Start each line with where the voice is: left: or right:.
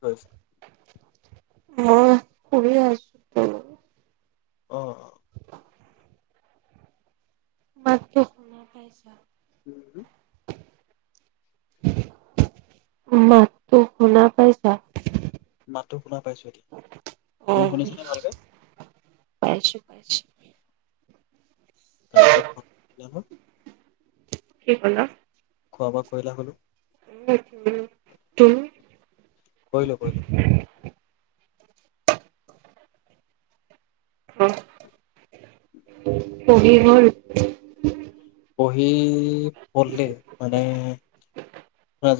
left: হয়।
right: অ', শুই এ আছো।
left: অ'।
right: মাতটো শুনা পাইছা?
left: উম।
right: মোৰ মাতটো শুনা পাইছা?
left: মাতটো শুনা পাইছো এতিয়া তুমি শুনিছানে ভালকে?
right: পাইছো-পাইছো।
left: তাৰপিছত [unintelligible]
right: কি ক'লা?
left: খোৱা বোৱা কৰিলা হ'লো?
right: উ উম তুমি?
left: কৰিলো কৰিলো।
right: অ', পঢ়ি হ'ল?
left: পঢ়ি পঢ়লে মানে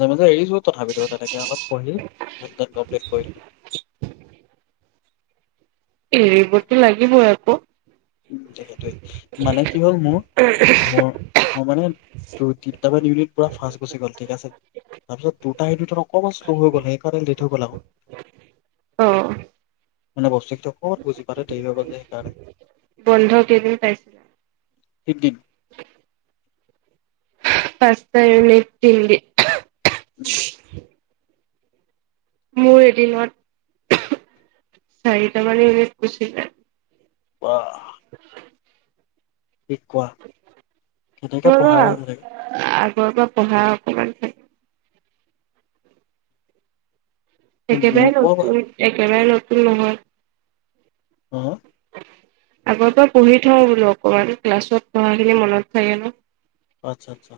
left: মাজে এৰিছো তথাপিতোও তেনেকে অলপ পঢ়ি কমপ্লিট কৰিলো।
right: এৰিবতো লাগিবই আকৌ।
left: উ সেইটোৱে মানে কি হ'ল মোৰ-মোৰ-মোৰ মানে তিনিটামান ইউনিট পুৰা ফাৰ্ষ্ট গুচি গ'ল ঠিক আছে। তাৰপিছত দুটা ইউনিটত অকমান শ্ল' হৈ গল সেইকাৰ লেট হৈ গ'ল আকৌ।
right: অ'।
left: মান বস্ত [unintelligible] অকত বুজি পাল দে হৈ গল যে সেইণে [unintelligible]
right: বন্ধ কেইদিন পাইছিলে
left: তিনদিন
right: পচ ন নিতি [unintelligible]
left: উম
right: মোৰ এদিনত চাৰিটাামান উ গুচিলে
left: বা
right: [inaudible]
left: শিক কোৱা কেনেকে পঢ়ায় তেনেকে
right: ৰ বা পঢ়া অকমান ভ একেবাৰে
left: মোক অ
right: লগো একেবাৰে লগ উহ
left: হ
right: আগৰ পৰা পঢ়ি থওঁ বোলো অকমান ক্লাছত পঢ়াখিনি মনত খায়ে ন
left: আচ্ছা আচ্ছা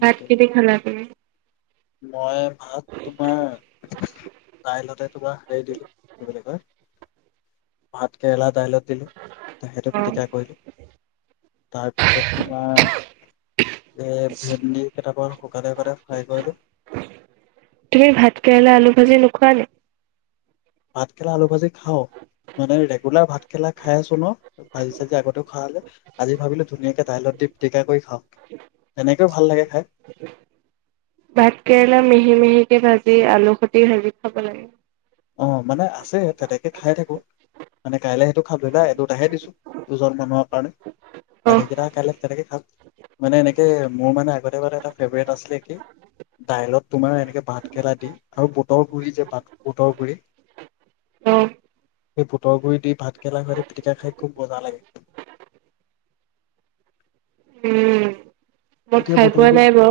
right: ভাত কি দি খালা তুমি
left: মই ভাত তোমাৰ দাইলতে তোমাৰ হেৰি দিলোবিলাকৰ ভাত কেৰেলা দাইলত দিলোঁ সেইটো
right: অ',
left: পিটিকা কৰিলোঁ তাৰপিছত তোমাৰ এ ভেন্দি কেইটাপ শুকতে শুকাতে ফ্ৰাই কৰিলো
right: তুমি ভাত কেৰালা আলু ভাজি নোখোৱা নে
left: ভাত খেলা আলু ভাজি খাও মানে ৰেগুলাৰ ভাত খেলা খাই আছো ন ভাজি চাজি আগতেও খোৱা হলে আজি ভাবিলো ধুনীয়াকে দাইলত দি টেকা কৰি খাওঁ
right: উ
left: এনেকও ভালাগে
right: ভাত কেৰেলা মিহি মিহি ভাজি আলু খটি ভাজি খাব লাগে
left: অ মানে আছে তেনেকে খাই থাকো মানে কাইলে সেইটো খালো দা এই দুতাহে দিছো দুজন মানুহৰ কাৰণে বাকী
right: অ',
left: কেটা কাইলি তেনেকে খ মানে এনেকে মোৰ মানে আগতে ক এটা ফেভৰেট আছিলে কি দাইলত তোমাৰ এনেকে ভাতকেলা দি আৰু বুটৰ গুৰি যে ভাত বুটৰ গুৰি
right: অ',
left: সেই বুটৰ গুৰি দি ভাতকৰেেলা খতে পিটিকা খাই খুব মজা লাগে
right: উম, মই
left: এতিয়া
right: খাই
left: বুটৰ
right: পোৱা
left: গুৰি
right: নাই বাৰু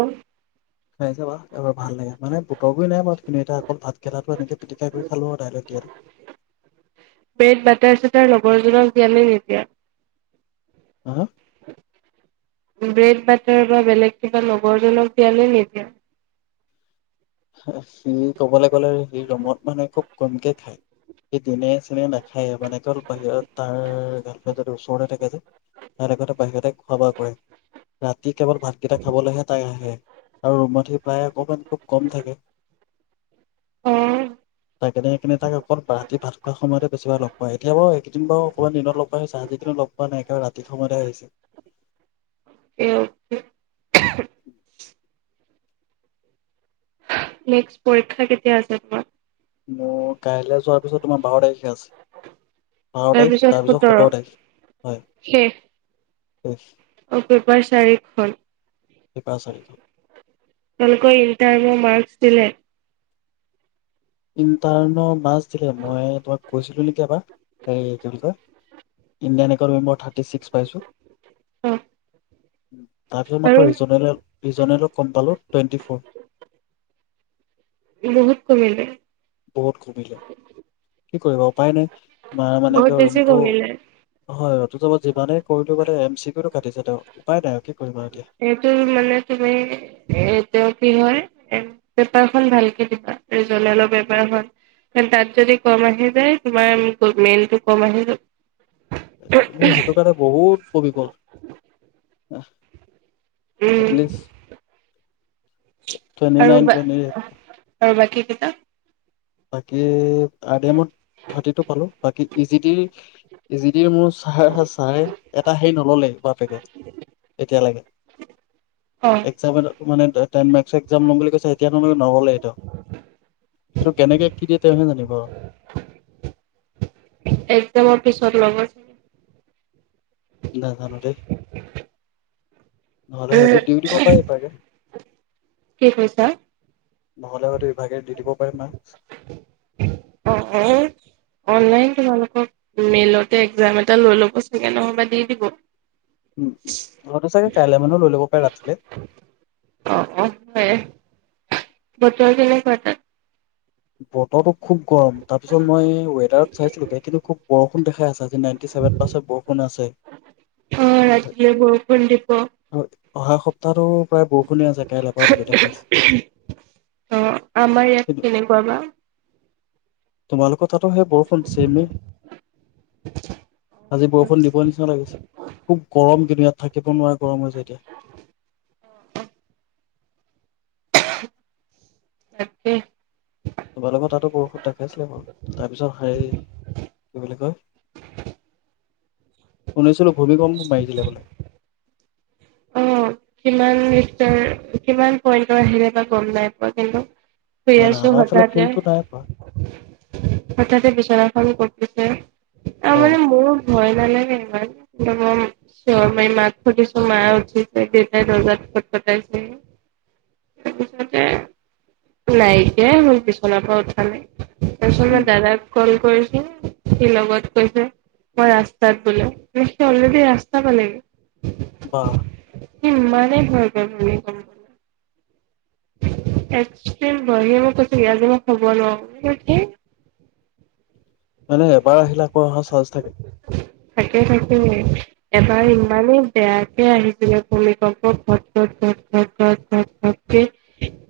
left: খাই চাবা এবাৰ ভাল লাগে মানে বুটৰকো নাই বাৰু এতিয়া অকল ভাত কেলাটো এনেকে পিটিকাই কৰি খালো আৰু দাইলত দিয়
right: দিয়ানে নিদিয়া
left: হা
right: ব্ৰেড বাটাৰ বা বেলেগ কিবা লগৰজনক দিয়া নে নিদিয়া
left: সি ক'বলৈ গ'লে সি ৰুমত মানে খুব কমকে খায় সেইটো ন চনে ন খাই মানে গ'ল বাহিৰত তাৰ গ যদি ওচৰতে থাকে যায় তাৰ আগতে বাহিৰতে খোৱা বোৱা কৰে ৰা যি কেৱল ভাতকেইটা খাবলৈহে তাই আহে আৰু ৰুমত সি পায় অকমান টোক কম থাকে
right: অ',
left: তাক কেনে সেইকাৰনে তাক অকল ৰাতি ভাত খোৱা সময়তে বেছিভাগ লগ পায় এতিয়া বাৰু এইকেইদিন বাৰু অকমান দিনত লগ পোৱা হৈছে আজি কিনত লগ পোৱা নাই একেবাৰে ৰাতিৰ সময়তে আহিছে
right: অকে, নেক্স পৰীক্ষা কেতিয়া আছে তোমাৰ
left: মোৰ কাইলৈ যোৱাৰ পিছত তোমাৰ বাৰ তাৰিখে আছে বাৰ তাৰিখ তাৰপিছত সোতৰ তাৰিখ হয় শেষ
right: অ বেপাৰ চাৰি হ'ল
left: পাছ আই থ
right: তেওঁলোকৰ ইণ্টাৰভিউ মাৰ্ক দিলে
left: ইণ্টাৰনো বাছ ছিলে মই তোমাক কৈছিলো নেকি এবাৰ হে কি বুলি কয় ইণ্ডিয়ান একাডেমী বৰ থাৰ্টি ছিক্স পাইছো
right: অ
left: ওম তাৰপিছত
right: আৰু
left: মাত্ৰ ৰিজনেলে ৰিজনেল কম পালো টুৱেণ্টি ফ'ৰ
right: বহুত কমিল
left: বহুত কমিলে কি কৰিব উপায় নাই তোমাৰ মানে
right: বহুত
left: কি
right: বেছি
left: ৰমটো
right: কমিলে
left: হয় [unintelligible] যিমানেই কৰিলো মানে এম চি কিউ কাটিছে দে উপাই নাই কি কৰিবা
right: এইটো মানে তুমি এইটোয়া কি হয় এ পেপাৰখন ভালকে দিবা ৰিজনেল পেপাৰ খন তাত যদি কম আহি যায় তোমাৰ মেইনটো কম আহি যাব
left: মোৰ সেইটো কাৰণে বহুত কমি গ'ল আহ
right: উম
left: টুৱেণ্টি
right: আৰু
left: নাইন
right: বা
left: [unintelligible]
right: আৰু বাকী কেইটা
left: বাকী আই ডি এমত থাৰ্টিটো পালো বাকী ইজি ডিৰ ই জি ডিৰ মোৰ ছাহ ছাহ এটা হেৰি নল'লে বাপেকে এতিয়ালৈকে
right: অ
left: এক্সপ মানে টেন মাৰ্কস একজাম ল'ম বুলি কৈছে এতিয়া তোকে নগ'লে এই সেইটো কেনেকে কি দিয়ে তেওঁহে জানিব আৰু
right: এক্জামৰ পিছত ল'ব চাগে
left: দাদাধ নতে নহলে হয়তো দিউ দিব পাৰে পে
right: কি কৈছা
left: নহ'লে হয়তো ইভাগে দি দিব পাৰে না
right: আহ অনলাইন তোমালোকক মেইেলতে এক্জাম এটা লৈ ল'ব চাগে নহয়বা দি দিব
left: উ উ হয় চাগে কাইলে মানো লৈ লব পাৰে ৰাতিলে
right: হ বতৰ কেনে পটাত
left: বতৰটো খুব গৰম তাৰপিছত মই ৱেডাৰত চাইছিলোগে কিন্তু খুব বৰষুণ দেখাই আছে আজি নাইনটি চছেভেন পাৰ্চেণ্ট বৰষুণ আছে
right: অ',
left: হয়
right: ৰাতিলৈ বৰষুণ দিব
left: হয় অহা সপ্তাহটো প্ৰায় বৰষুণে আছে কাইলৈ পৰাা বুলি দেখাইছে
right: অ', আমাৰ ইয়াত
left: কিন্তু
right: কেনেকুৱা বা
left: তোমালোক কথাটো সেই বৰষুণ চেমেই আজি বৰষুণ দিব নিচিনা লাগিছে খুব গৰম কিন্তু ইয়াত থাকিব নোৱা গৰম হৈছে এতিয়া
right: তাকে
left: তোমালোকৰ তাতো বৰষুন দেখাইছিলে বাৰু তাৰপিছত হেৰি কি বুলি কয় শুনিছিলো ভূমি কম মাৰি দিলে বোলে
right: অ', কিমান কিমান পইণ্টৰ আহিলে বা গম নাই পোৱা কিন্তু প
left: নাই নাই
right: আছো
left: আমাৰ
right: হঠতে
left: ফালে ফিল্ডটো নাই কৰা
right: হতে পচাৰ ৰাখ ক উম অ মানে মোৰ ভয় ন নাই ন ন কি ম চ ম মাথ চ ম অ ৰজাত ফট কটাইছে তাৰপিছতে নাইকিয় মোৰ বিছনাৰ পৰা উঠালে তচল ম
left: উম,
right: দাদা কল সি লগত কৈছে মই ৰাস্তাত বোলে সি অলৰেডি ৰাস্তা পালেগে
left: বাহ
right: নিম মনে হদ নি তান একিম ব়ে মই কৈছজ মই খব নোৱাৰোঠি [unintelligible]
left: মানে এবাৰ আহিলে আকৌ অহা চাৰ্জ থাকে
right: থাকে থাকে এবাৰ ইমানেই বেয়াকে আহিছিলে ভূমিকম্প ঘ ঘকে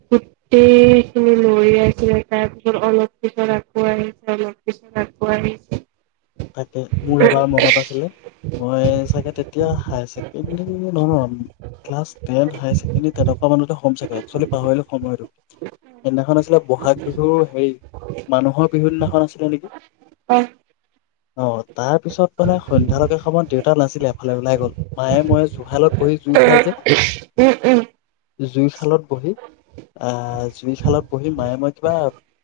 right: গোটেই খিনি লৰি আছিলে তাৰপিছত অলপ কিশৰ আকৌ আহিছে অলপশৰ আকৌ আহিছে
left: মোৰ এবাৰ মনত আছিলে। মই চাগে তেতিয়া হাই ছেকেণ্ডৰী নহয় ক্লাছ টেন হাই ছেকেণ্ডৰী তেনেকুৱা মানতে হ'ম চাগে। একচুৱেলি পাহৰিলো সময়টো। সেইদিনাখন আছিলে ব'হাগ বিহুৰ হেৰি মানুহৰ বিহু দিনাখন আছিলে নেকি?
right: [inaudible]
left: অ। তাৰ পিছত মানে সন্ধিয়া লৈকে সময়ত দেউতা নাছিলে। [unintelligible] ওলাই গ'ল মায়ে মইয়ে জুহালত
right: [unintelligible] উম উম।
left: জুই শালত বহি, আ জুই শালত বহি মায়ে ময়ে কিবা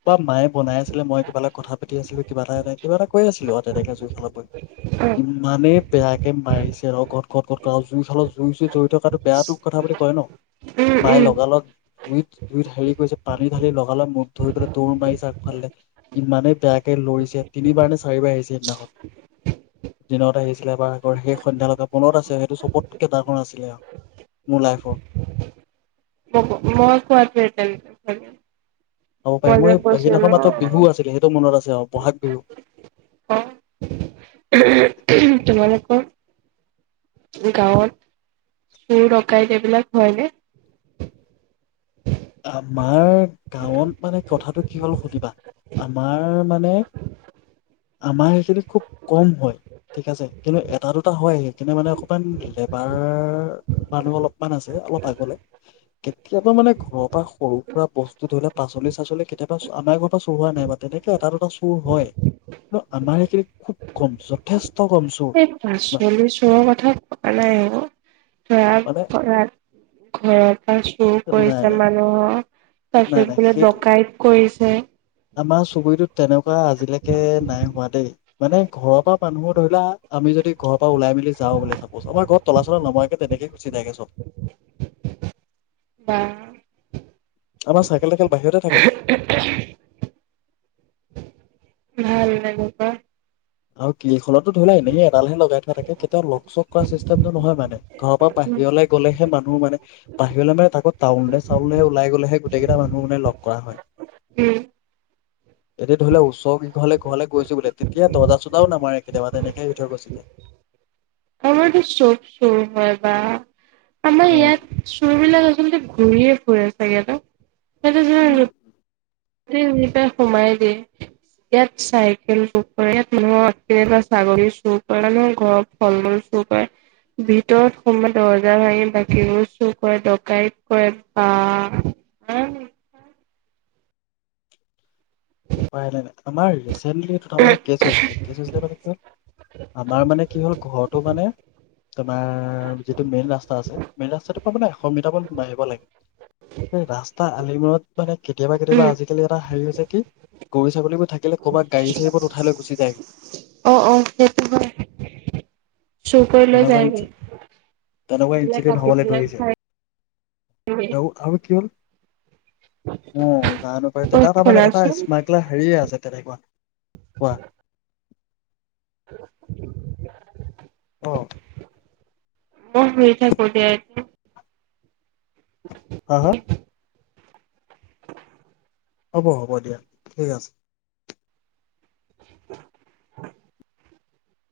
left: বা মায়ে বনাই আছিলে মই সিফালে কথা পাতি আছিলো কিবা এটা কৈ আছিল ধৰা তেনেকে জুই শালত বহি,
right: উম
left: ইমানেই বেয়াকে মাৰিছে ন ক'ত, ক'ত, ক'ত আৰু জুই শালৰ জুই, চুই, চুই থকাটো বেয়াটো কথা বুলি কয় ন। মায়ে
right: উম
left: লগালগ জুইত, জুইত হেৰি কৰিছে পানী ঢালি লগালগ মুক ধৰি পেলাই দৌৰ মাৰিছে। আগফাললে ইমানে বেয়াকে লৰিছে তিনিবাৰ নে চাৰি বাৰ আহিছিল সেইদিনাখন। দিনত আহিছিল এবাৰ আকৌ সেই সন্ধিয়া লগা মনত আছে সেইটো চবতকে দা অ আছিলে, অ মোৰ লাইফৰ
right: হব ময় কোৱা টোয়ে
left: হ'ব পাৰে। মই সেইদিনাখন মাত্ৰ বিহু আছিলে। সেইটো মনত আছে আৰু বহাগ বিহু।
right: অ তোমালোক গাঁৱত চুৰ ডকাইতি এইবিলাক হয় নে?
left: আমাৰ গাঁৱত মানে কথাটো কি হ'ল সুধিবা, আমাৰ মানে আমাৰ সেইখিনি খুব কম হয় ঠিক আছে কিন্তু এটা দুটা হয়, সেইখিনি মানে অকমান লেবাৰ মানুহ অলপমান আছে অলপ আগলৈ কেতিয়াবা মানে ঘৰত বা সৰু সুৰা বস্তু ধৰি লোৱা পাচলি, চাচলি কেতিয়াবা আনা গম চুৰ হোৱা নাই, বাত তেনেকে এটা দুটা [unintelligible] চুৰ হয়। অ আমাৰ হেখিনীত খুব কম যথেষ্ট কম চুৰ
right: এই পাচলি চোৰৰ কথা কোৱাঁ নাই অ।
left: মানে
right: [unintelligible] [unintelligible] চুৰ
left: নাই
right: কৰিছে
left: নাই
right: মানুহৰ। তাৰ
left: নাই
right: পিচত
left: নাই
right: বোলে
left: সেইটো
right: ডকাইত কৰিছে টে
left: আমাৰ চুবুৰিটোত তেনেকুৱা আজিলৈকে নাই হোৱা দেই মানে ঘৰৰ পৰা মানুহৰ ধৰিলোৱা আমি যদি ঘৰৰ পৰা ওলাই মেলি যাওঁ বোলে চাপজ, আমাৰ ঘৰত তলা চলা নমৰাকে তেনেকে গুচি যায়গে চব।
right: বা
left: আমাৰ চাইকেল-তাইকেল বাহিৰতে থাকে।
right: [unintelligible]
left: [unintelligible] গিল খনতো ধৰিলোৱা এনেই এডালাহে লগাই থোৱা থাকে। কেতিয়াও লক চক কোৱা চিষ্টেমটো নহয় মানে। ঘৰৰ পৰা বাহিৰলৈ গলেহে মানুহ মানে বাহিৰলে মানে তাকো টাউনলে চাউলেহে ওলাই গ'লেহে গোটেইকেইটা মানুহ মানে লগ কৰা হয়
right: উম
left: এতিয়া ধৰি লও ওচৰ কেইঘৰলে ঘৰলে গৈছে বোলে তেতিয়া দৰ্জা চৰ্জাও নামাৰে কেতিয়াবা তেনেকে ভিতৰত গুচি যায়
right: আমাৰতো চব সৰু হয় বা আমাৰ
left: অ'।
right: ইয়াত চুৰ বিলাক আচলতে ঘূৰিয়ে ফুৰে চাগে ন সেনেহেন
left: উম।
right: আৰু উম সোমাই দিয়ে ইয়াত চাইকেল চুৰ কৰে ইয়াত মানুহৰ কেতিয়াবা ছাগলী চুৰ কৰে মানুহৰ ঘৰত ফল মূল চুৰ কৰে ভিতৰত সোমাই দৰ্জা ভাঙি বাকীবোৰ চুৰ কৰে ডকাইত কৰে বা
left: উপায় নাই আমাৰ তাৰমানে কেছ হৈছিলে কেছ হৈছিলে মানে কি হল আমাৰ মানে কি হ'ল ঘৰটো মানে তোমাৰ যিটো মেইন ৰাস্তা আছে মেইন ৰাস্তাটোৰ পৰা মানে এশ মিটাৰ মান সোমাই আহিব লাগে সেই ৰাস্তা আলিমূৰত মানে কেতিয়াবা
right: উম
left: কেতিয়াবা আজিকালি এটা হেৰি হৈছে কি গৰু ছাগলীবোৰ থাকিলে কৰবাত গড়ী চাৰীবোৰত উঠাই গুছি যায়
right: অ অ সেইটো হয় চুৰ কৰি লৈ
left: তেনেকোৱা
right: যায়গৈ
left: তেনেকোৱা ইনঞ্চিডেণ্ট
right: কাটি
left: হবলৈ
right: পেলাই
left: ধৰিছে
right: খাই
left: আৰু আৰু কি হল অ জানো পাৰ
right: অ
left: তেতিয়া তাৰ মানে এটা
right: শুনাচোন
left: স্মাগলাৰ হেৰিয়ে আছে তেনেকোৱা কোৱা
right: [unintelligible]
left: অহ
right: মই শুই থাকো দে তুমি
left: হা হা হ'ব হ'ব দিয়া ঠিক আছে
right: [unintelligible]